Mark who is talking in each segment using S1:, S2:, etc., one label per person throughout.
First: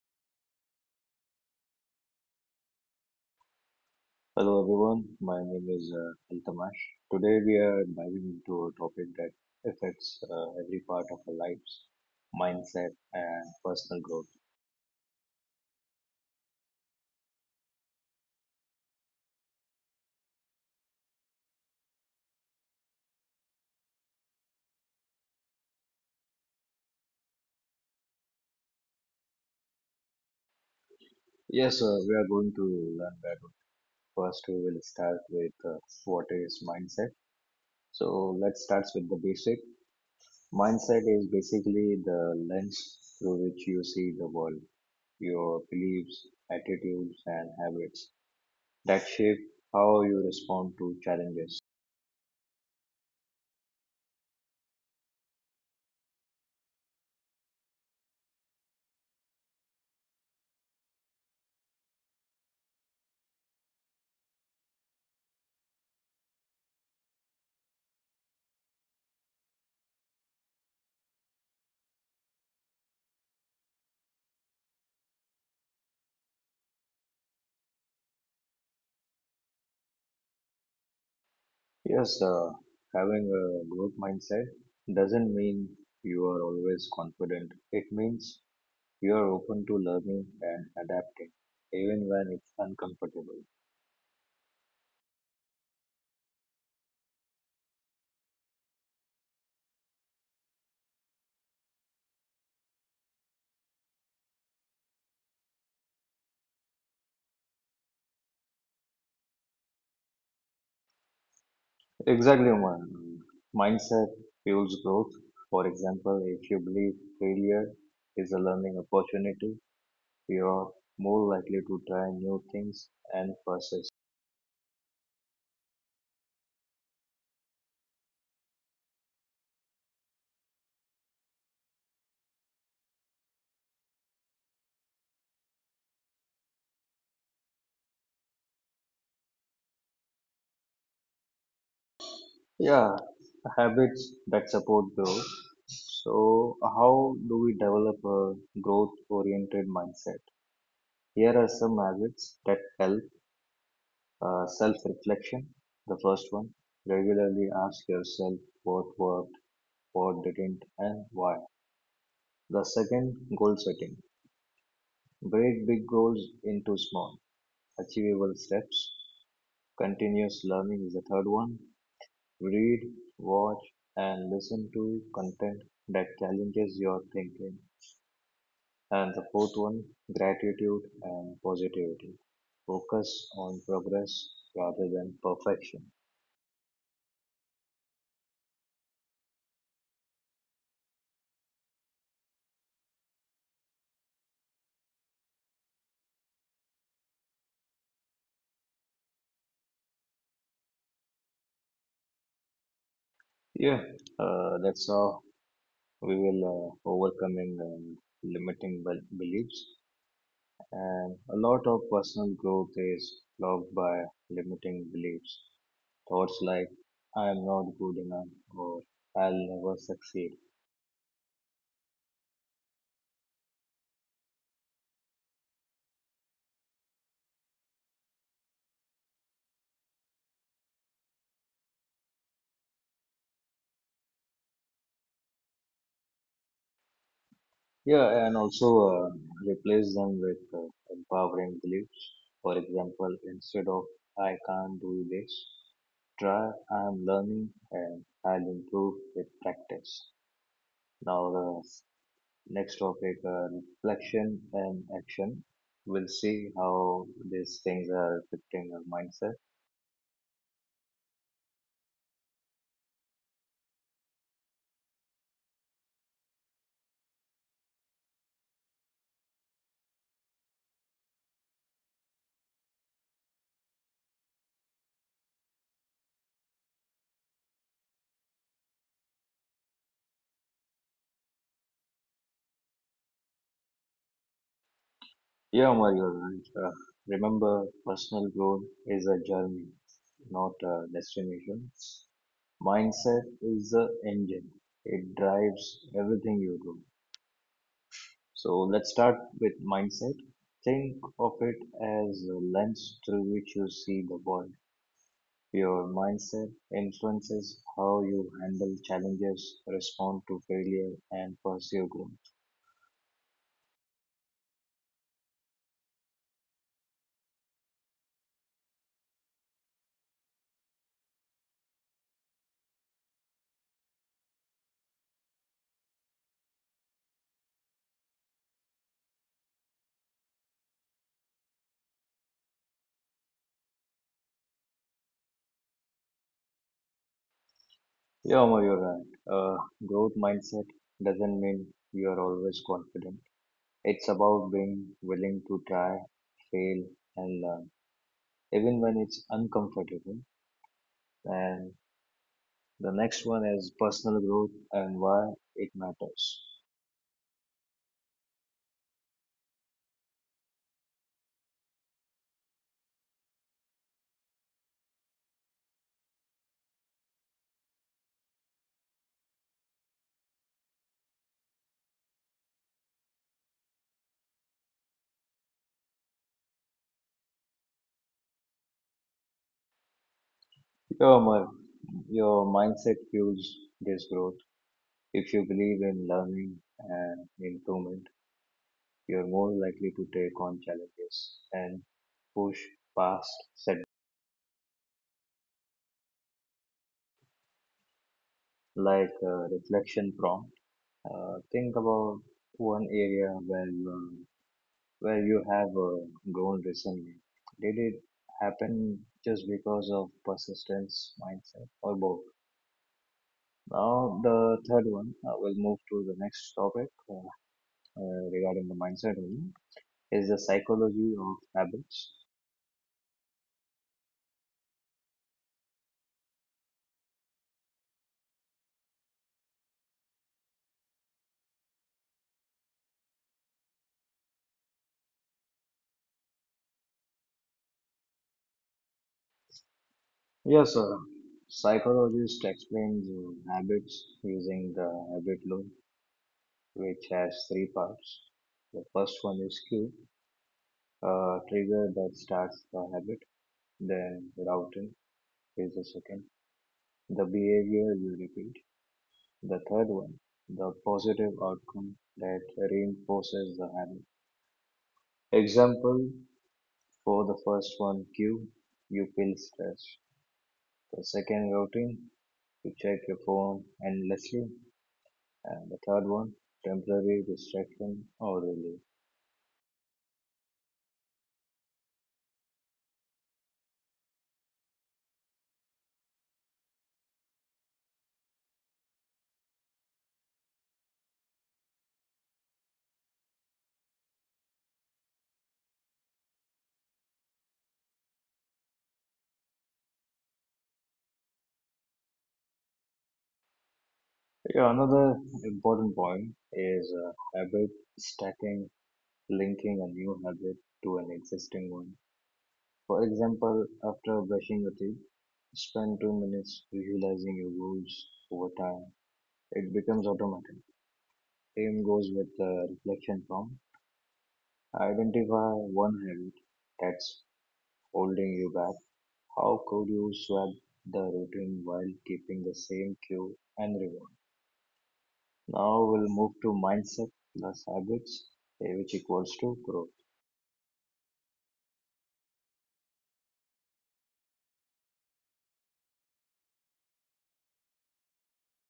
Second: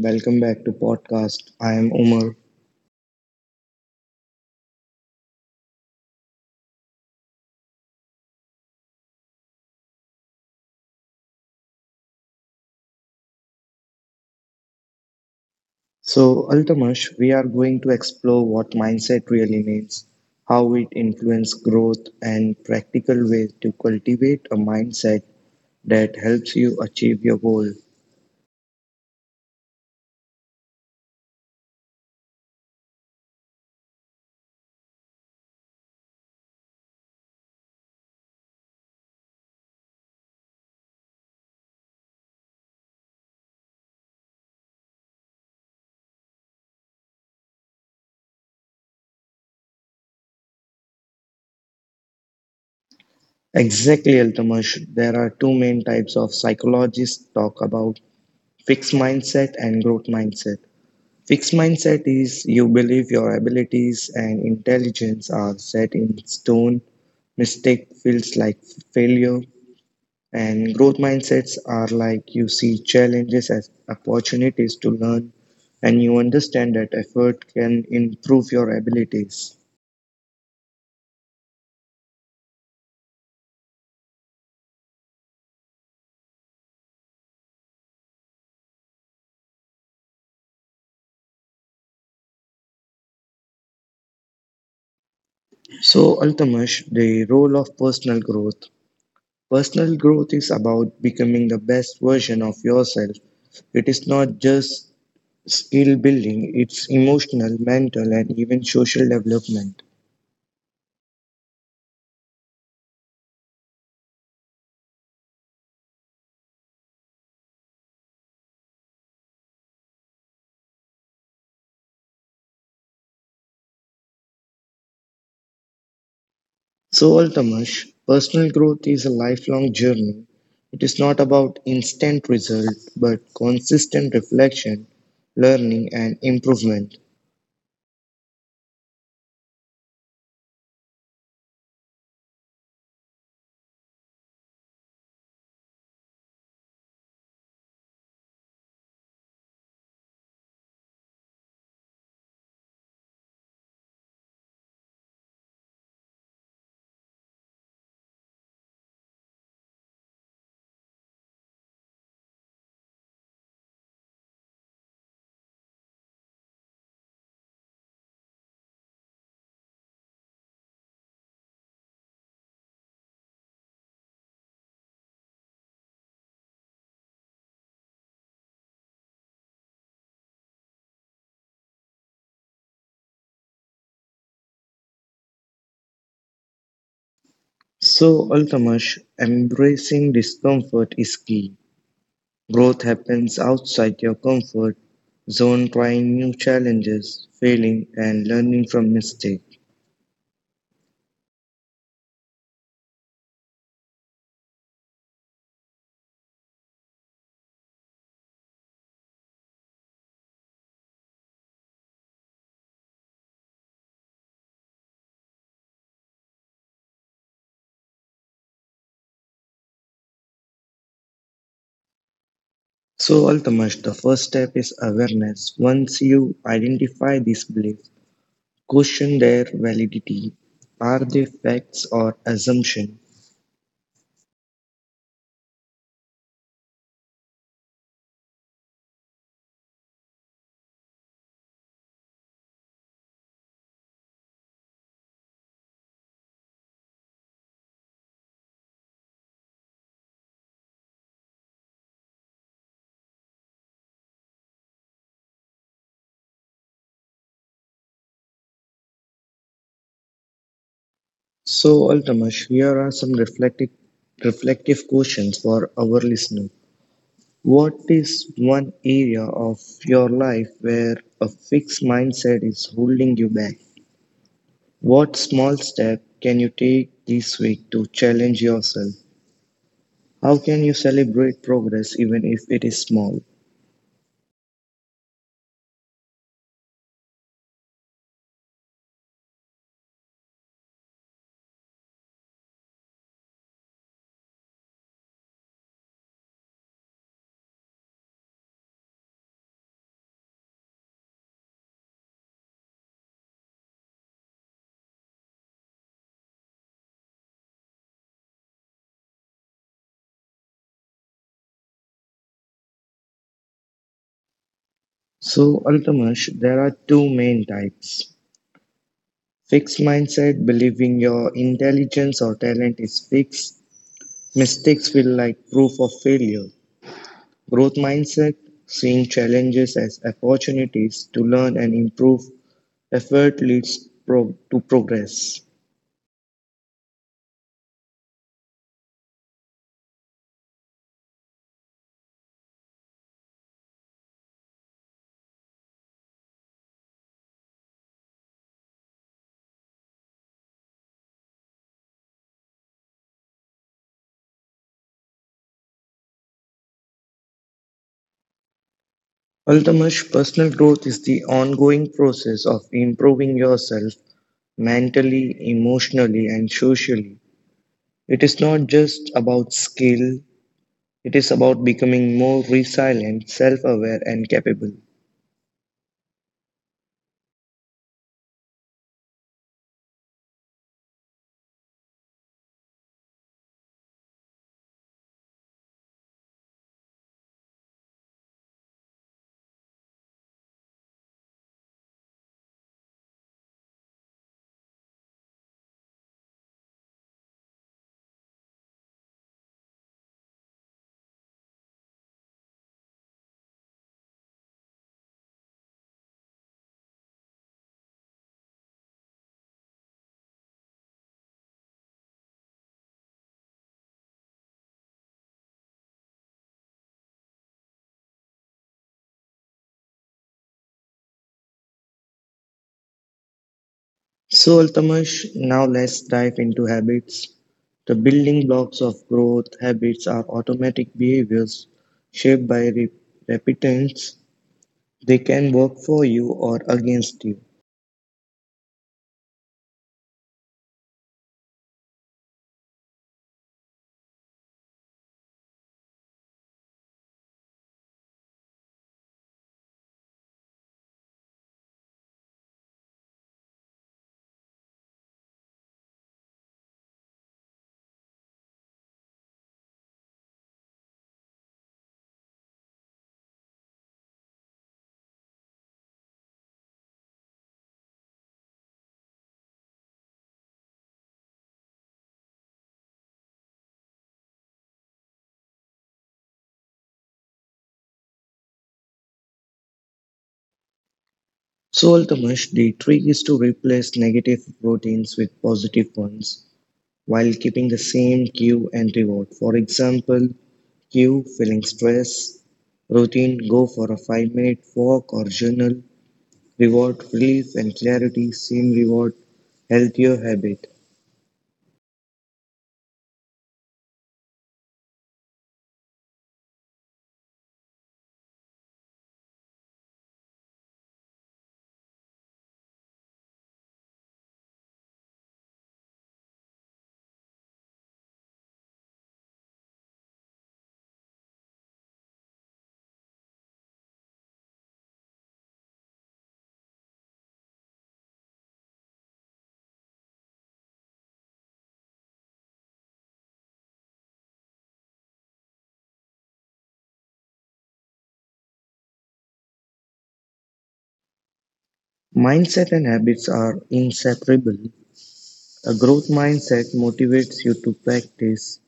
S1: welcome back to podcast. I am Umar.
S2: Hello everyone, my name is Altamash. Today we are diving into a topic that affects every part of our lives, mindset and personal growth.
S1: So, Altamash, we are going to explore what mindset really means, how it influences growth, and practical ways to cultivate a mindset that helps you achieve your goal.
S2: Yes, we are going to learn that first we will start with what is mindset. So let's start with the basic. Mindset is basically the lens through which you see the world, your beliefs, attitudes and habits that shape how you respond to challenges.
S1: Exactly, Altamash. There are two main types of psychologists talk about fixed mindset and growth mindset. Fixed mindset is you believe your abilities and intelligence are set in stone. Mistake feels like failure. And growth mindsets are like you see challenges as opportunities to learn and you understand that effort can improve your abilities.
S2: Yes, having a growth mindset doesn't mean you are always confident. It means you are open to learning and adapting, even when it's uncomfortable.
S1: So, Altamash, the role of personal growth. Personal growth is about becoming the best version of yourself. It is not just skill building, it's emotional, mental, and even social development.
S2: Exactly, man. Mindset fuels growth. For example, if you believe failure is a learning opportunity, you are more likely to try new things and persist.
S1: So, Altamash, personal growth is a lifelong journey. It is not about instant result, but consistent reflection, learning, and improvement.
S2: Yeah, habits that support growth. So, how do we develop a growth oriented mindset? Here are some habits that help, self reflection. The first one, regularly ask yourself what worked, what didn't, and why. The second, goal setting. Break big goals into small, achievable steps. Continuous learning is the third one. Read, watch, and listen to content that challenges your thinking. And the fourth one, gratitude and positivity. Focus on progress rather than perfection.
S1: So, Altamash, embracing discomfort is key. Growth happens outside your comfort zone, trying new challenges, failing, and learning from mistakes.
S2: Yeah, that's how we will beliefs. And a lot of personal growth is blocked by limiting beliefs. Thoughts like, I am not good enough or I'll never succeed.
S1: So, Altamash, the first step is awareness. Once you identify these beliefs, question their validity. Are they facts or assumptions?
S2: Yeah, and also replace them with empowering beliefs. For example, instead of I can't do this, try I am learning and I'll improve with practice. Now, the next topic, reflection and action. We'll see how these things are affecting our mindset.
S1: So, Altamash, here are some reflective questions for our listener. What is one area of your life where a fixed mindset is holding you back? What small step can you take this week to challenge yourself? How can you celebrate progress even if it is small?
S2: Yeah, Mario, and remember personal growth is a journey, not a destination. Mindset is the engine, it drives everything you do. So let's start with mindset. Think of it as a lens through which you see the world. Your mindset influences how you handle challenges, respond to failure, and pursue growth.
S1: So, Altamash, there are two main types. Fixed mindset, believing your intelligence or talent is fixed. Mistakes feel like proof of failure. Growth mindset, seeing challenges as opportunities to learn and improve. Effort leads to progress.
S2: Yeah, Omar, you're right. Growth mindset doesn't mean you're always confident. It's about being willing to try, fail, and learn, even when it's uncomfortable. And the next one is personal growth and why it matters.
S1: Altamash, personal growth is the ongoing process of improving yourself mentally, emotionally, and socially. It is not just about skill, it is about becoming more resilient, self aware, and capable.
S2: Yeah, Omar, your mindset fuels this growth. If you believe in learning and improvement, you're more likely to take on challenges and push past setbacks, like reflection prompt. Think about one area where you have grown recently. Did it happen just because of persistence, mindset, or both? Now, the third one, we'll move to the next topic, regarding the mindset only, is the psychology of habits.
S1: So, Altamash, now let's dive into habits. The building blocks of growth habits are automatic behaviors shaped by repentance. They can work for you or against you.
S2: Yes, sir. Psychologist explains habits using the habit loop, which has three parts. The first one is cue, trigger that starts the habit, then routine is the second, the behavior you repeat, the third one, the positive outcome that reinforces the habit. Example for the first one, cue, you feel stressed. The second, routine, you check your phone endlessly. And the third one, temporary distraction or relief.
S1: So, Altamash, the trick is to replace negative routines with positive ones while keeping the same cue and reward. For example, cue feeling stress, routine, go for a 5-minute walk or journal, reward, relief and clarity, same reward, healthier habit.
S2: Yeah, another important point is habit stacking, linking a new habit to an existing one. For example, after brushing your teeth, spend 2 minutes visualizing your goals over time. It becomes automatic. Same goes with the reflection form. Identify one habit that's holding you back. How could you swap the routine while keeping the same cue and reward? Now we'll move to mindset plus habits, which equals to growth.
S1: Mindset and habits are inseparable. A growth mindset motivates you to practice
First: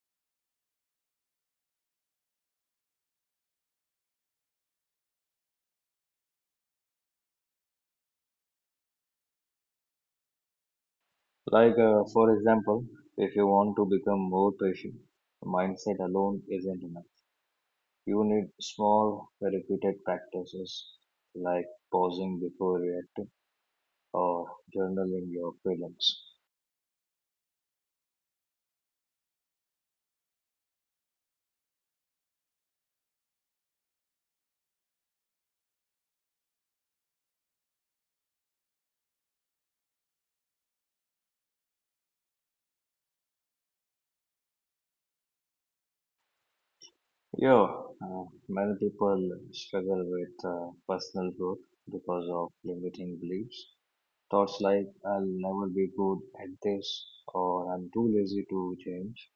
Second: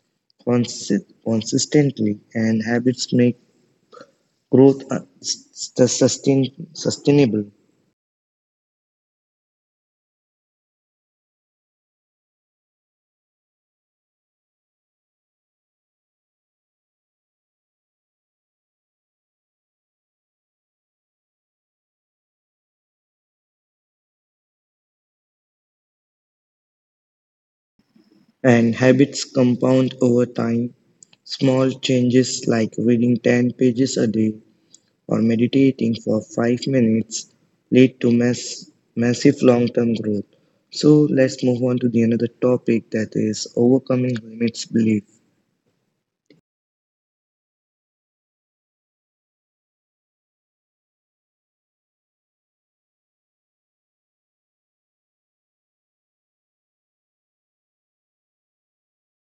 S1: consistently, and habits make growth sustainable.
S2: Like, for example, if you want to become more patient, mindset alone isn't enough. You need small, repeated practices like pausing before reacting or journaling your feelings.
S1: And habits compound over time. Small changes like reading 10 pages a day or meditating for 5 minutes lead to massive long-term growth. So let's move on to the another topic that is overcoming limits belief.
S2: Yeah, many people struggle with personal growth because of limiting beliefs. Thoughts like, I'll never be good at this, or I'm too lazy to change.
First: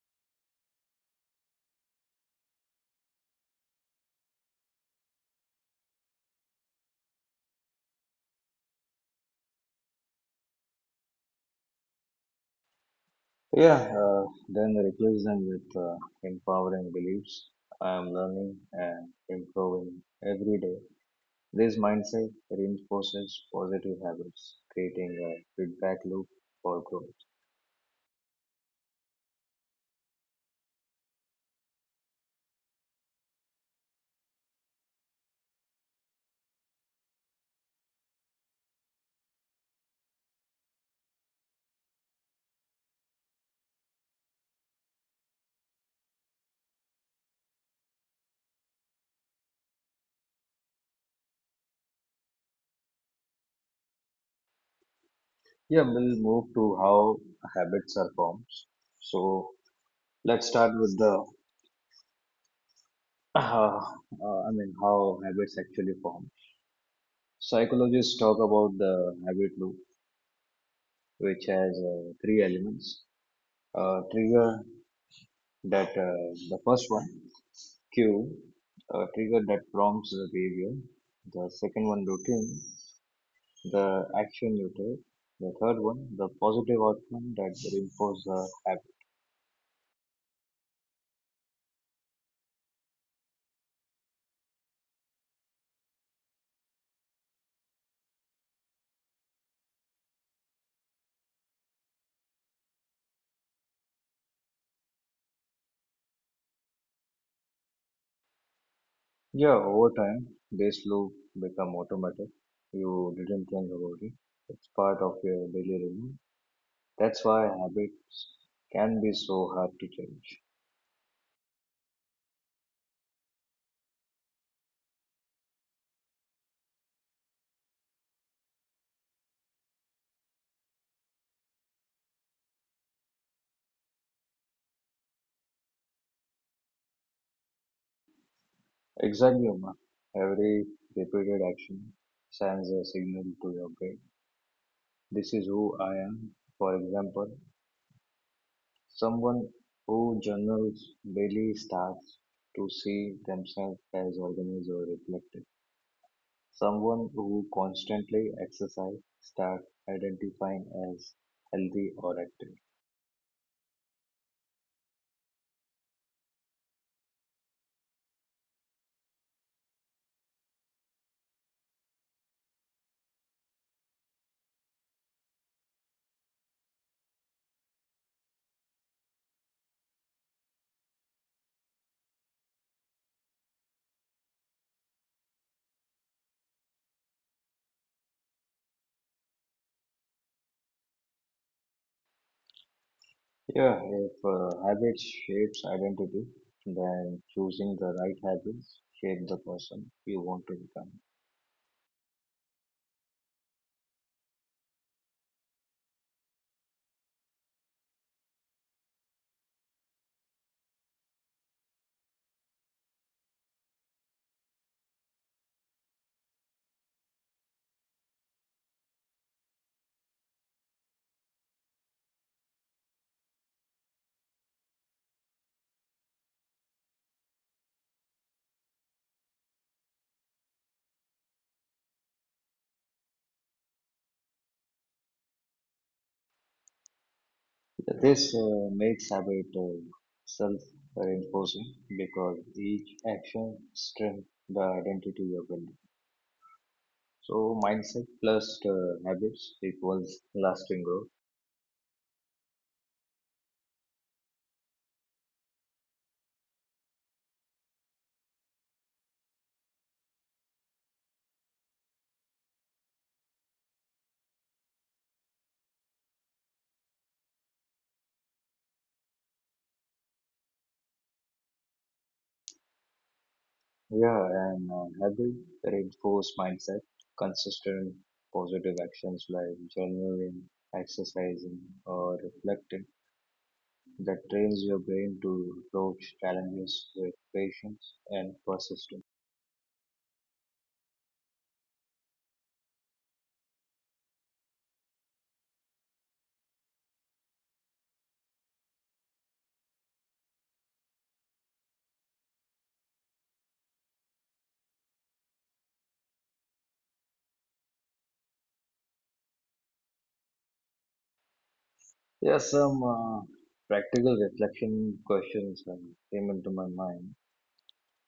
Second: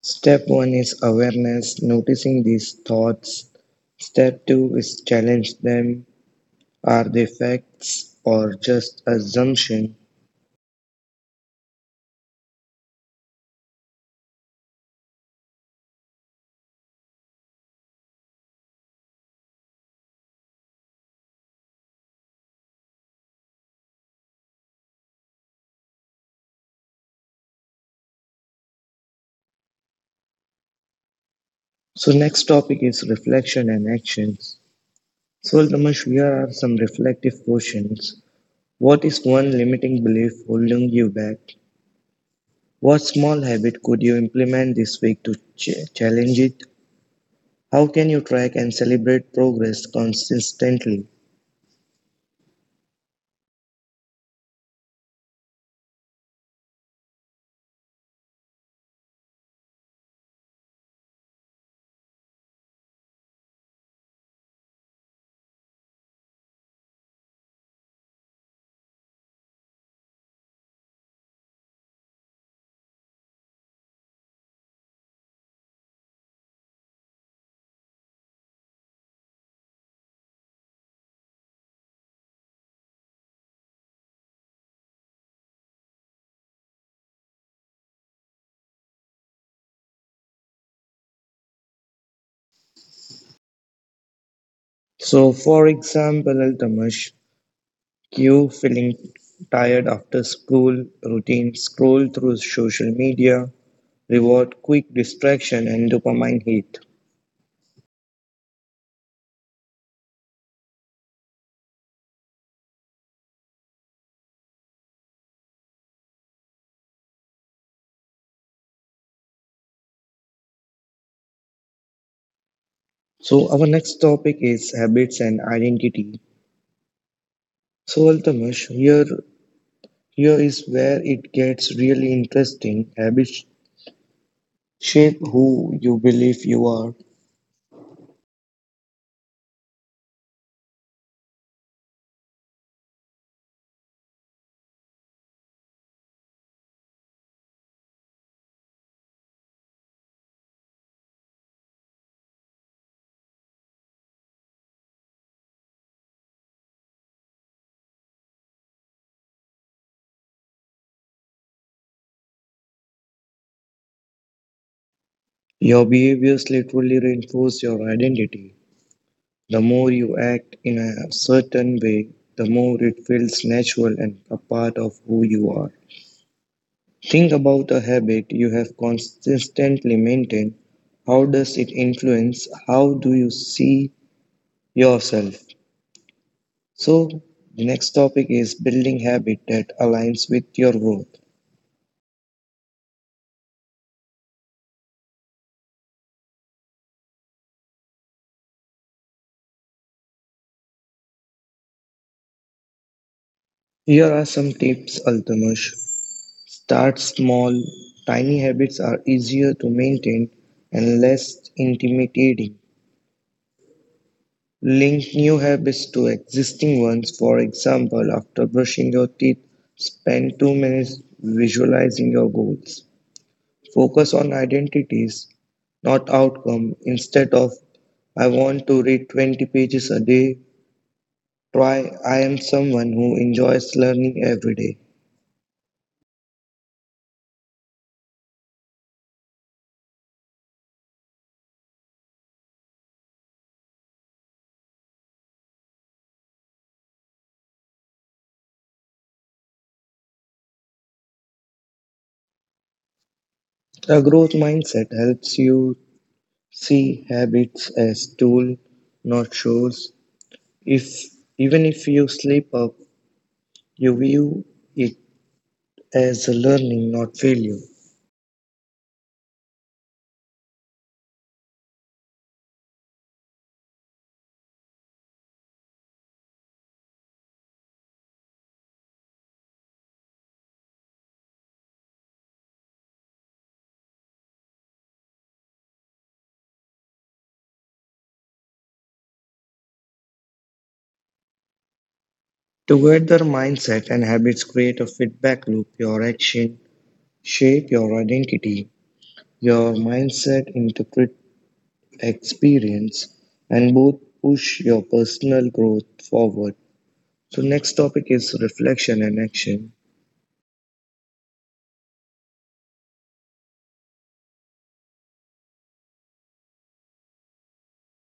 S1: Step one is awareness, noticing these thoughts. Step two is challenge them. Are they facts or just assumption?
S2: Yeah, then replace them with empowering beliefs. I am learning and improving every day. This mindset reinforces positive habits, creating a feedback loop for growth.
S1: So next topic is reflection and actions. So Damash, here are some reflective questions. What is one limiting belief holding you back? What small habit could you implement this week to challenge it? How can you track and celebrate progress consistently?
S2: Yeah, we'll move to how habits are formed. So let's start with I mean, how habits actually form. Psychologists talk about the habit loop, which has three elements: trigger, that the first one, cue, a trigger that prompts the behavior, the second one, routine, the action you take, the third one, the positive outcome that reinforces the habit.
S1: So, for example, Altamash, you feeling tired after school routine, scroll through social media, reward quick distraction and dopamine hit.
S2: Yeah, over time this loop become automatic. You didn't think about it, it's part of your daily routine. That's why habits can be so hard to change.
S1: So, our next topic is habits and identity. So, Altamash, here is where it gets really interesting. Habits shape who you believe you are.
S2: Exactly, Uma. Every repeated action sends a signal to your brain. This is who I am. For example, someone who journals daily starts to see themselves as organized or reflective. Someone who constantly exercise starts identifying as healthy or active.
S1: Your behaviors literally reinforce your identity. The more you act in a certain way, the more it feels natural and a part of who you are. Think about a habit you have consistently maintained. How does it influence how do you see yourself? So, the next topic is building habit that aligns with your growth.
S2: Yeah, if habit shapes identity, then choosing the right habits shape the person you want to become.
S1: Here are some tips, Altanush. Start small, tiny habits are easier to maintain and less intimidating. Link new habits to existing ones, for example, after brushing your teeth, spend 2 minutes visualizing your goals. Focus on identities, not outcome. Instead of I want to read 20 pages a day, try I am someone who enjoys learning every day.
S2: This makes habit self-reinforcing because each action strengthens the identity you're building. So mindset plus habits equals lasting growth.
S1: A growth mindset helps you see habits as tool, not chores. If even if you slip up, you view it as a learning, not failure.
S2: Yeah, and habit reinforce mindset, consistent positive actions like journaling, exercising, or reflecting that trains your brain to approach challenges with patience and persistence.
S1: Together, mindset and habits create a feedback loop. Your action shape your identity. Your mindset interpret experience, and both push your personal growth forward. So, next topic is reflection and action.
S2: Yeah, some practical reflection questions came into my mind.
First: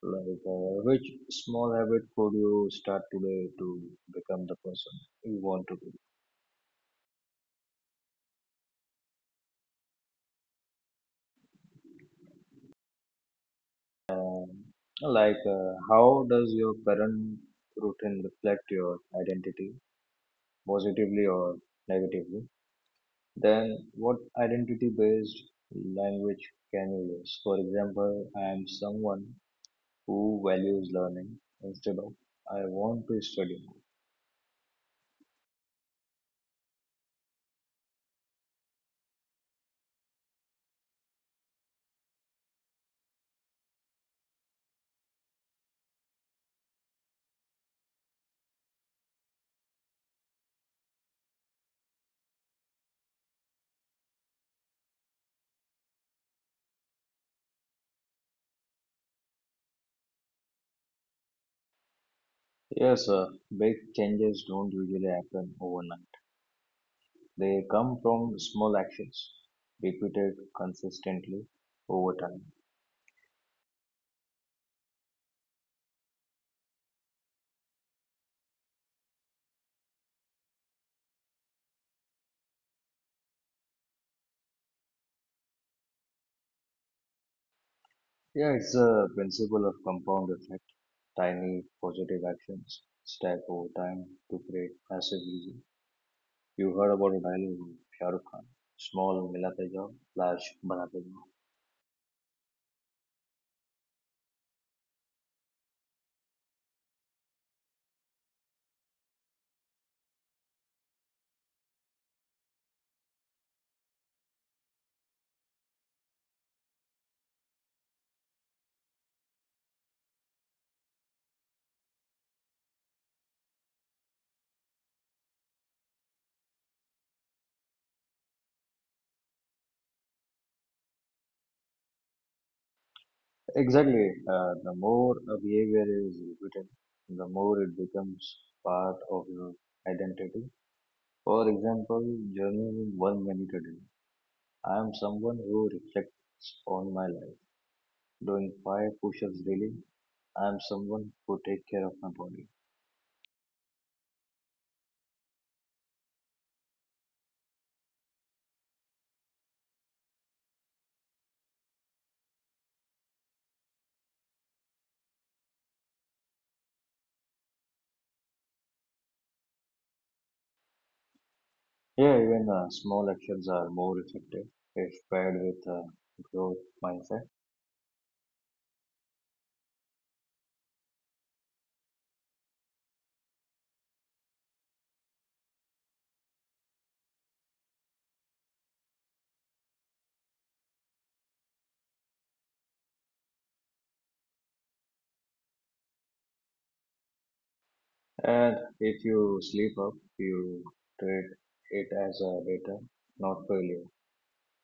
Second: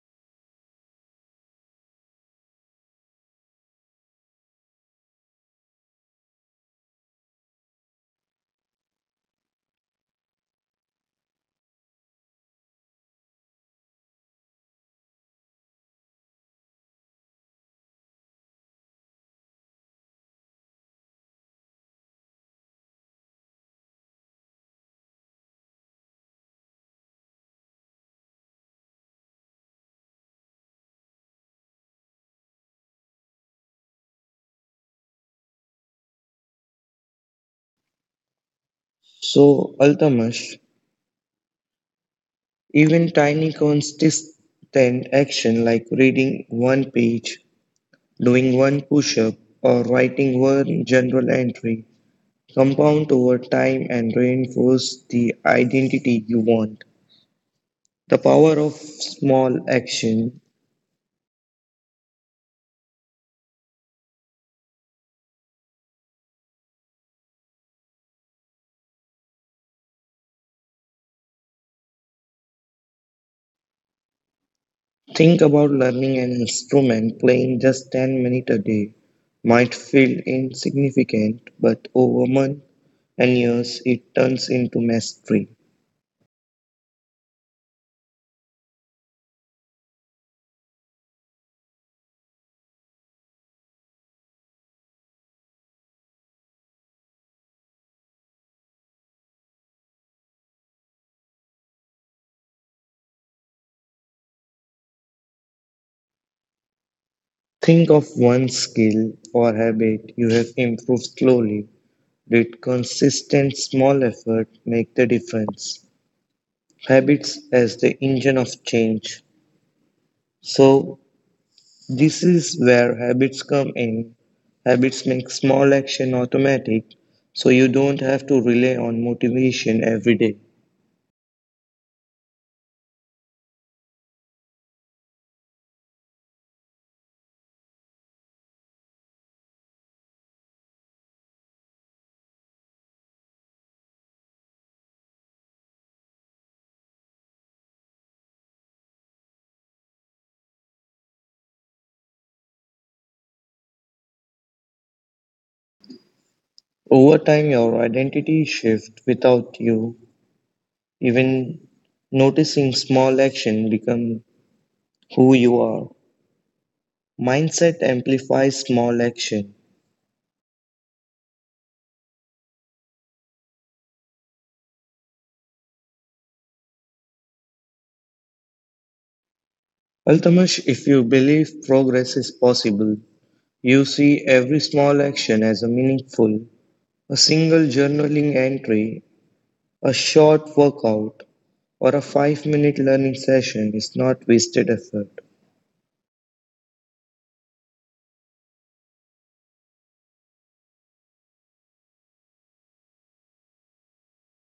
S2: Like, which small habit could you start today to become the person you want to be? Um, like, how does your current routine reflect your identity, positively or negatively? Then, what identity-based language can you use? For example, I am someone who values learning instead of I want to study. More.
S1: So, Altamas, even tiny consistent action like reading one page, doing one push up, or writing one journal entry compound over time and reinforce the identity you want. The power of small action.
S2: Yes, sir. Big changes don't usually happen overnight. They come from small actions repeated consistently over time.
S1: Think about learning an instrument, playing just 10 minutes a day might feel insignificant, but over months and years it turns into mastery.
S2: Yeah, it's the principle of compound effect. Tiny positive actions stack over time to create massive results. You heard about a dialogue of Shah Rukh Khan. Small milate jao, large banate jao.
S1: Think of one skill or habit you have improved slowly. Did consistent small effort make the difference? Habits as the engine of change. So, this is where habits come in. Habits make small action automatic, so you don't have to rely on motivation every day.
S2: Exactly. The more a behavior is repeated, the more it becomes part of your identity. For example, journaling in 1 minute a day. I am someone who reflects on my life, doing 5 push-ups daily. I am someone who take care of my body.
S1: Over time, your identity shifts without you even noticing small action become who you are. Mindset amplifies small action.
S2: Yeah, even small actions are more effective if paired with a growth mindset.
S1: Altamash, if you believe progress is possible, you see every small action as a meaningful. A single journaling entry, a short workout, or a 5-minute learning session is not wasted effort.
S2: And if you sleep up, you treat it as a data, not failure.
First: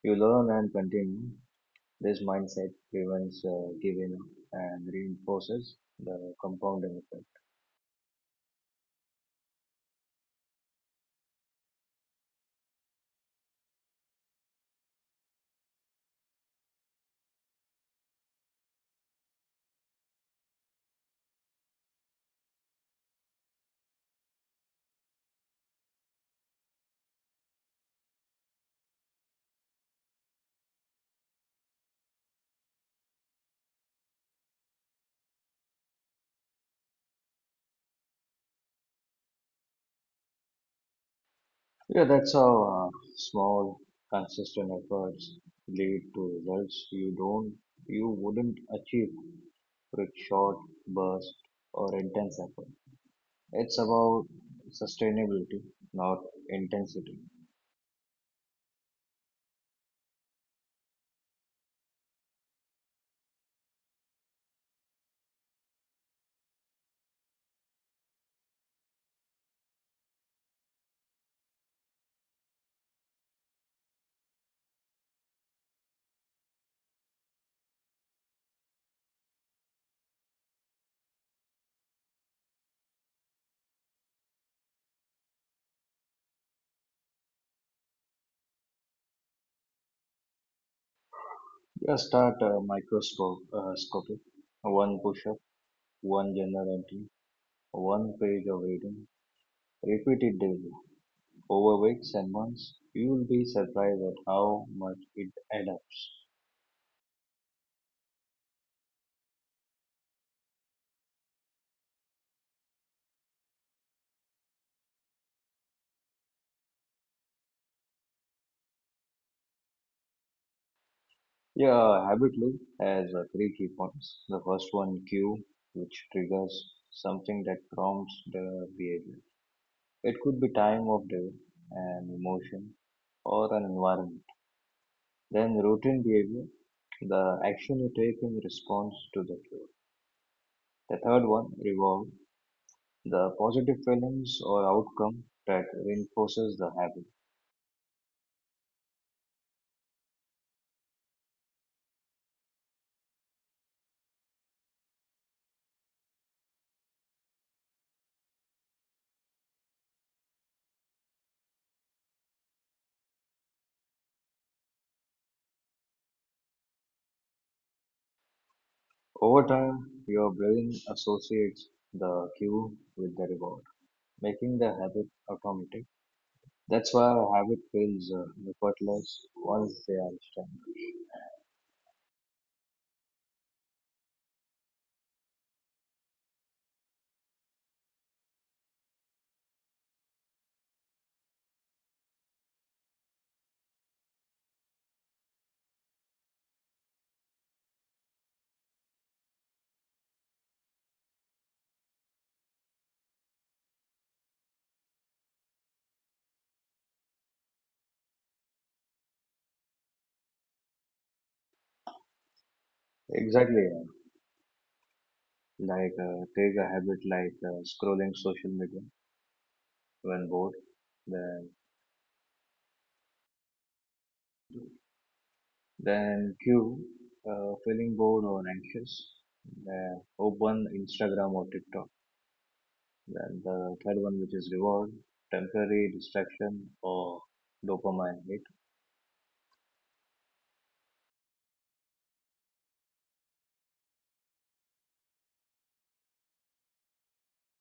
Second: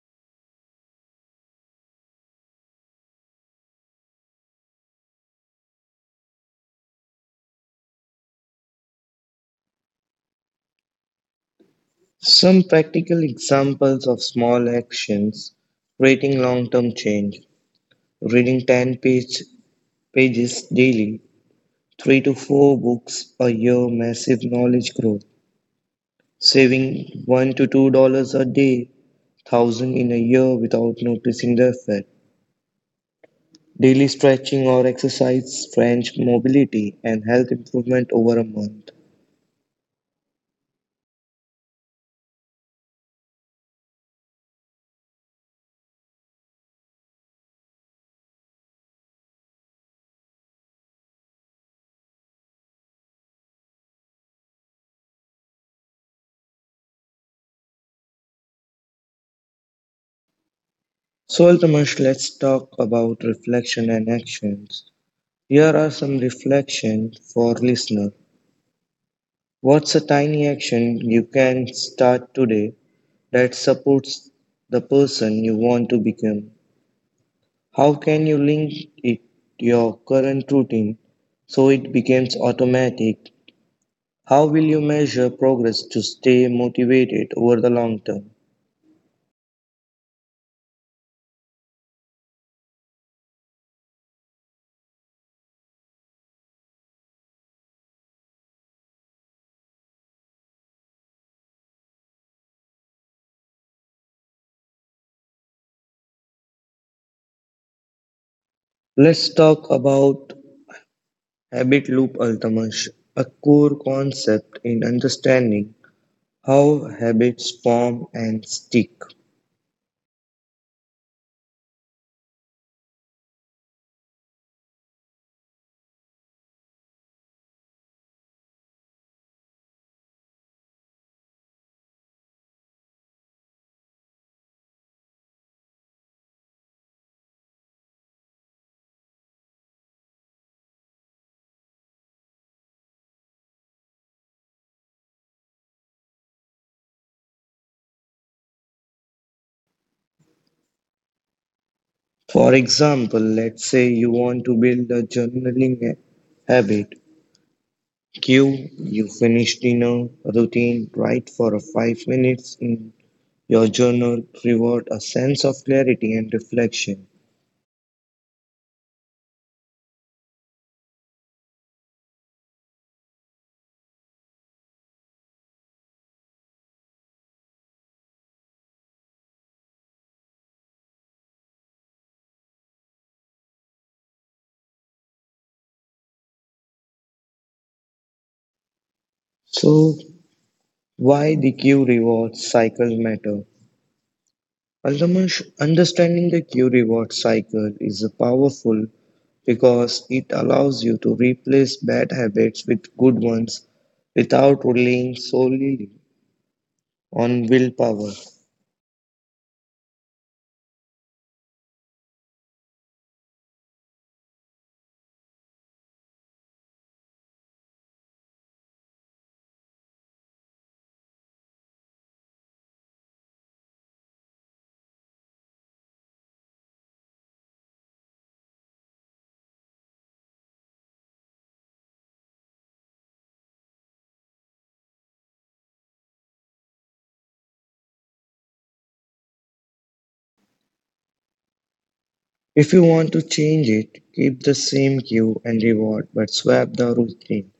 S2: You learn and continue. This mindset prevents giving up and reinforces the compounding effect.
S1: Some practical examples of small actions creating long term change. Reading 10 pages daily, 3 to 4 books a year, massive knowledge growth. Saving $1 to $2 a day, thousand in a year without noticing the effect. Daily stretching or exercise, French mobility, and health improvement over a month.
S2: Yeah, that's how small, consistent efforts lead to results you wouldn't achieve with short burst or intense effort. It's about sustainability, not intensity.
S1: So, Altamash, let's talk about reflection and actions. Here are some reflections for listener. What's a tiny action you can start today that supports the person you want to become? How can you link it to your current routine so it becomes automatic? How will you measure progress to stay motivated over the long term?
S2: Just start microscopic, one push-up, one journal entry, one page of reading. Repeat it daily, over weeks and months. You will be surprised at how much it adapts.
S1: Let's talk about habit loop Altamash, a core concept in understanding how habits form and stick.
S2: Yeah, habit loop has three key points. The first one, cue, which triggers something that prompts the behavior. It could be time of day, an emotion, or an environment. Then routine behavior, the action you take in response to the cue. The third one, reward, the positive feelings or outcome that reinforces the habit.
S1: For example, let's say you want to build a journaling habit. Q, you finish dinner routine, write for 5 minutes in your journal reward a sense of clarity and reflection.
S2: Over time, your brain associates the cue with the reward, making the habit automatic. That's why habit feels effortless once they are established.
S1: So, why the cue reward cycle matter? Ultimately, understanding the cue reward cycle is a powerful because it allows you to replace bad habits with good ones without relying solely on willpower.
S2: Exactly, yeah. Like, take a habit like scrolling social media when bored, then then cue, feeling bored or anxious, then open Instagram or TikTok. Then the third one, which is reward, temporary distraction or dopamine hit.
S1: If you want to change it, keep the same cue and reward but swap the routine.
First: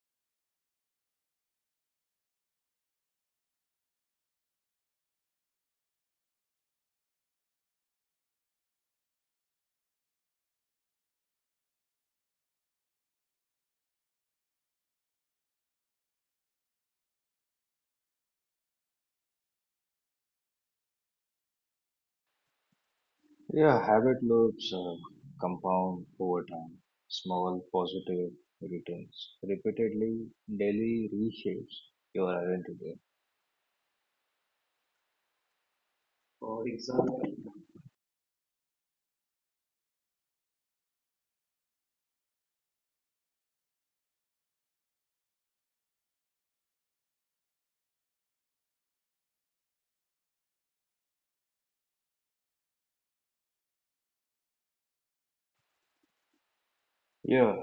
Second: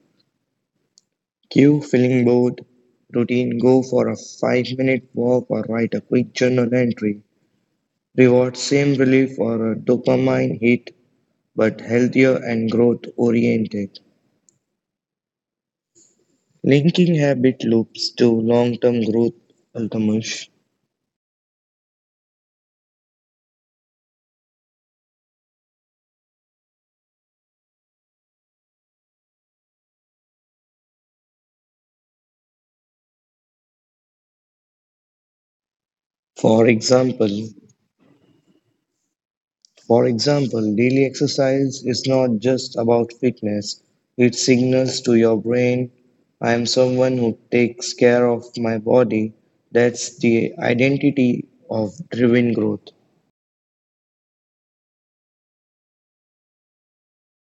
S1: Cue feeling bored. Routine go for a 5-minute walk or write a quick journal entry. Reward same relief or a dopamine hit but healthier and growth oriented. Linking habit loops to long term growth, Altamash.
S2: Yeah, habit loops compound over time. Small positive returns repeatedly daily reshapes your identity. For
S1: For
S2: example,
S1: example, daily exercise is not just about fitness, it signals to your brain, I am someone who takes care of my body. That's the identity of driven growth.
S2: yeah,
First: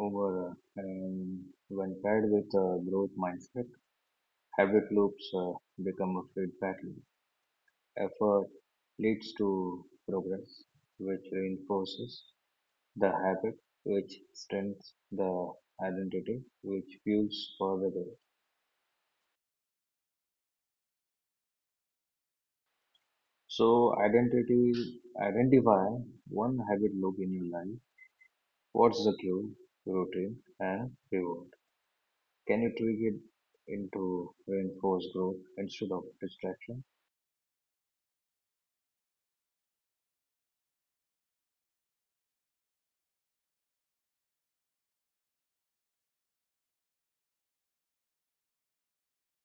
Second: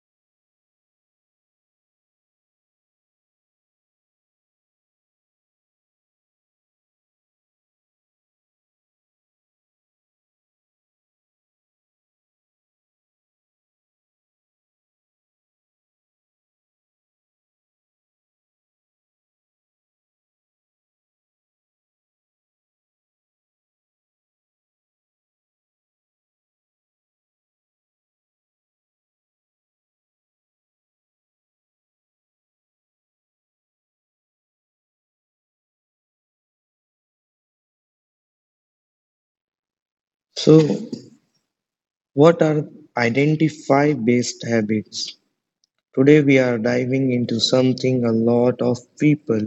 S2: over and when paired with a growth mindset, habit loops become a feedback loop. Effort leads to progress, which reinforces the habit, which strengthens the identity, which fuels further growth. So identity identify one habit loop in your life. What's the cue, routine, and reward? Can you tweak it into reinforced growth instead of distraction?
S1: So, what are identify based habits? Today, we are diving into something a lot of people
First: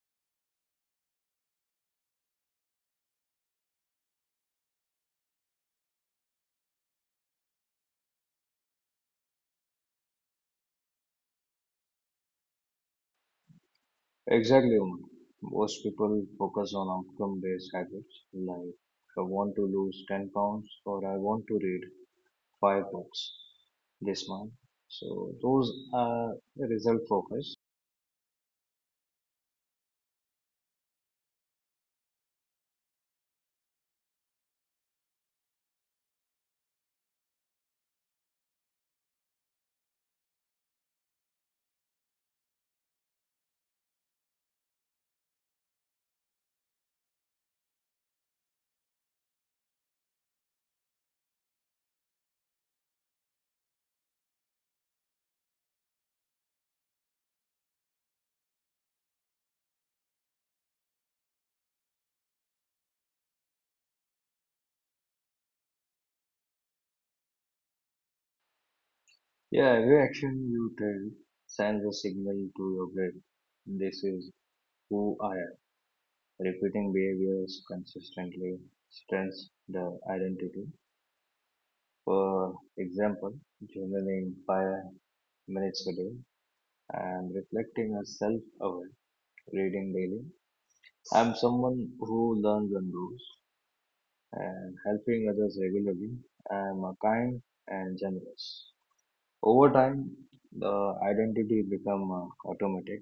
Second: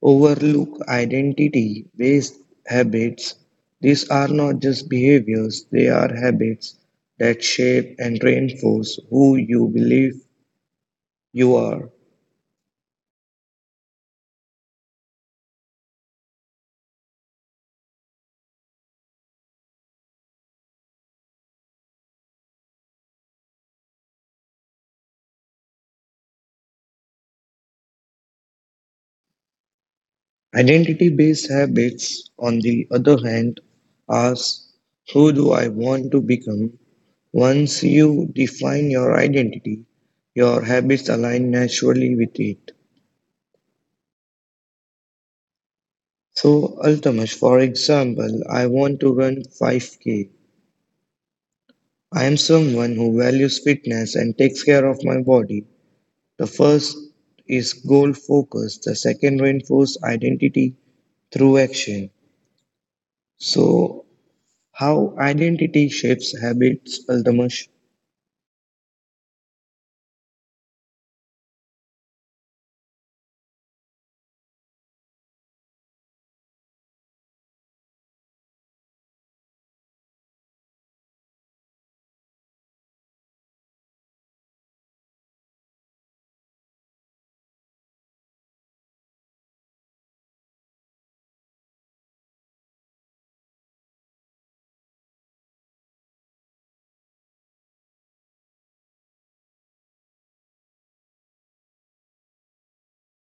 S1: overlook identity based habits. These are not just behaviors, they are habits that shape and reinforce who you believe you are.
S2: Exactly, Umang. Most people focus on outcome-based habits like I want to lose 10 pounds or I want to read 5 books this month. So those are result focus.
S1: Identity based habits, on the other hand, ask who do I want to become? Once you define your identity, your habits align naturally with it. So, Altamash, for example, I want to run 5K. I am someone who values fitness and takes care of my body. The first is goal focus, the second reinforce identity through action. So, how identity shapes habits, Altamash?
S2: Yeah, every action you take sends a signal to your brain. This is who I am. Repeating behaviors consistently strengthens the identity. For example, journaling 5 minutes a day and reflecting as self-aware, reading daily. I'm someone who learns and grows and helping others regularly. I'm a kind and generous. Over time, the identity become automatic.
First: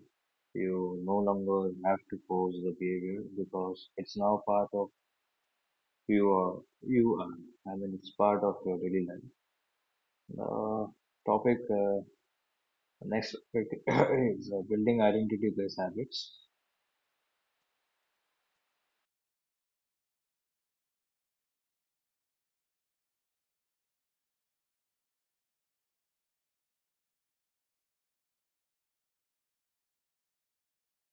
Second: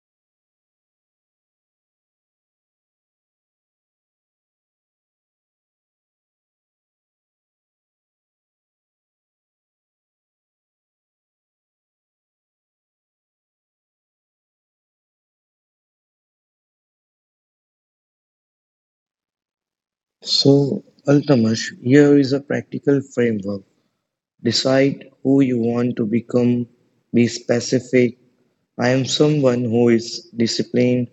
S2: You no longer have to force the behavior because it's now part of you are you are. I mean, it's part of your daily life. The topic next topic is building identity based habits.
S1: So, Altamash, here is a practical framework. Decide who you want to become, be specific. I am someone who is disciplined,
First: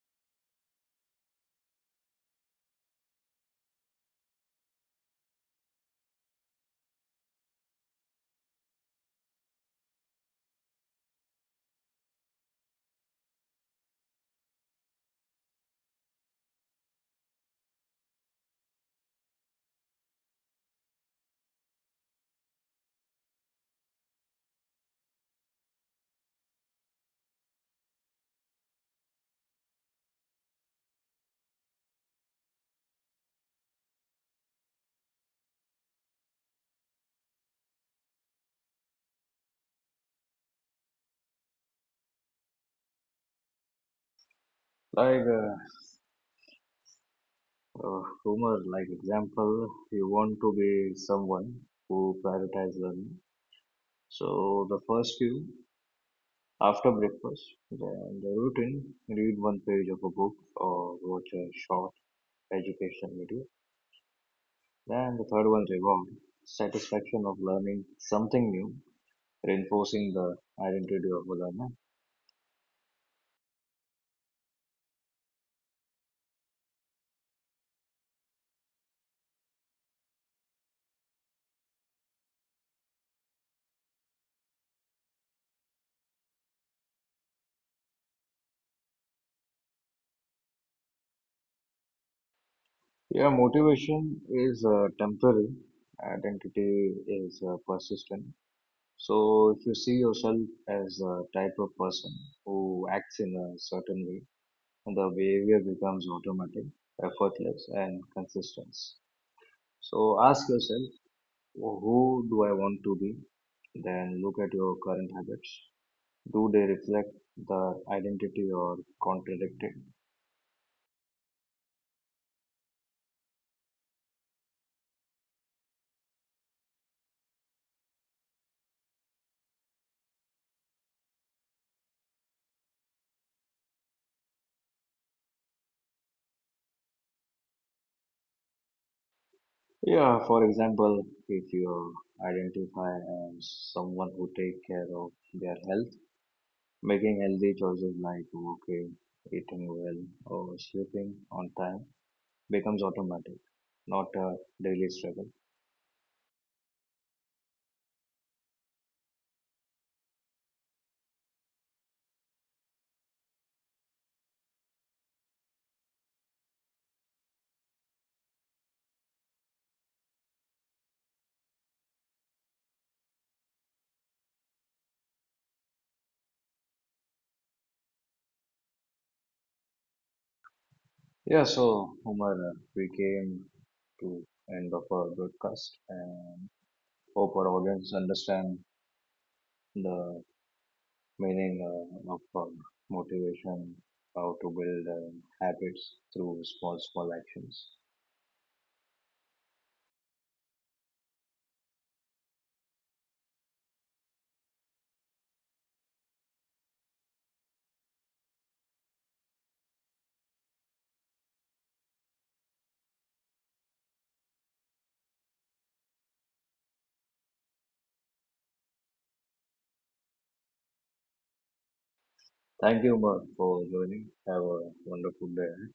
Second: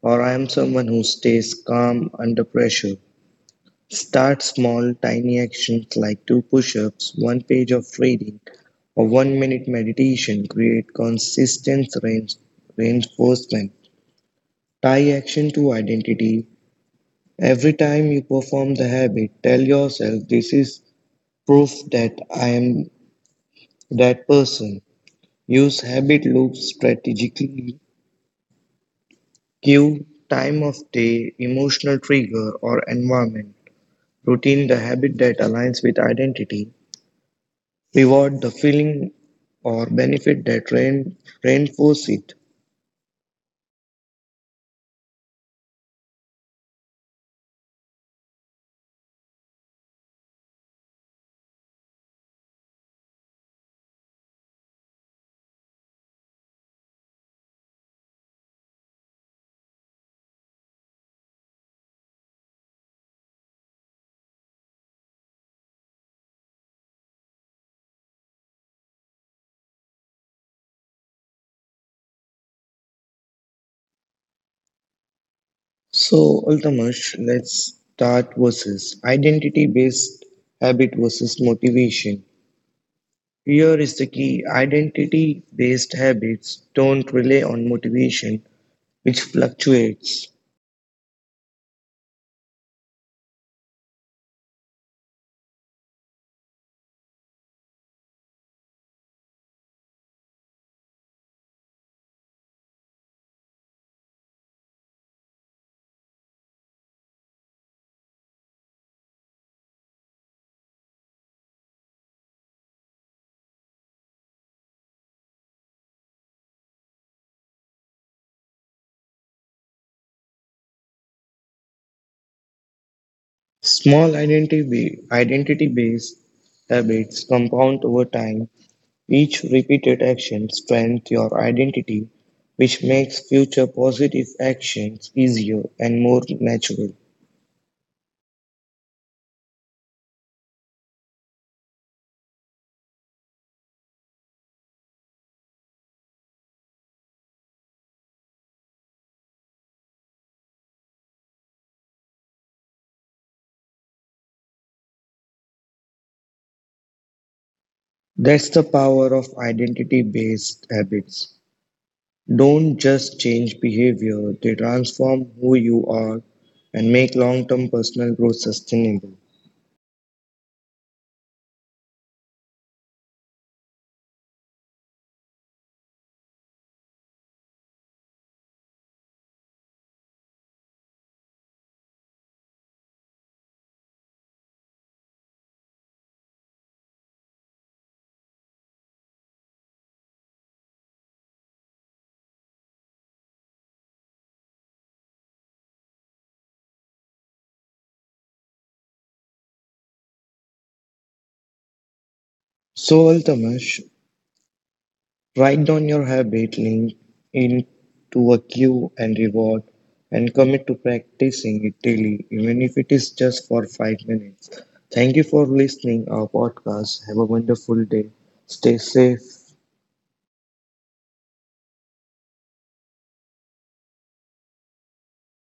S1: or I am someone who stays calm under pressure. Start small, tiny actions like two push ups, one page of reading, or 1-minute meditation. Create consistent range, reinforcement. Tie action to identity. Every time you perform the habit, tell yourself this is proof that I am that person. Use habit loops strategically. Cue, time of day, emotional trigger, or environment. Routine the habit that aligns with identity. Reward the feeling or benefit that reinforce it.
S2: Like, humor, like example, you want to be someone who prioritize learning. So the first few. After breakfast, then the routine, read one page of a book or watch a short educational video. Then the third one is reward, satisfaction of learning something new, reinforcing the identity of a learner.
S1: So, Altamash, let's start versus identity based habit versus motivation. Here is the key identity based habits don't rely on motivation, which fluctuates.
S2: Yeah, motivation is temporary, identity is persistent. So if you see yourself as a type of person who acts in a certain way, the behavior becomes automatic, effortless, and consistent. So ask yourself, who do I want to be? Then look at your current habits. Do they reflect the identity or contradict it?
S1: Small identity based habits compound over time. Each repeated action strengthens your identity, which makes future positive actions easier and more natural.
S2: Yeah, for example, if you identify as someone who take care of their health, making healthy choices like walking, eating well, or sleeping on time becomes automatic, not a daily struggle.
S1: That's the power of identity based habits. Don't just change behavior, they transform who you are and make long term personal growth sustainable.
S2: Yeah, so Umar, we came to end of our broadcast and hope our audience understand the meaning of motivation, how to build habits through small, small actions.
S1: So, Altamash, write down your habit link into a cue and reward and commit to practicing it daily, even if it is just for 5 minutes. Thank you for listening our podcast. Have a wonderful day. Stay safe.
S2: Thank you, Umar, for joining. Have a wonderful day.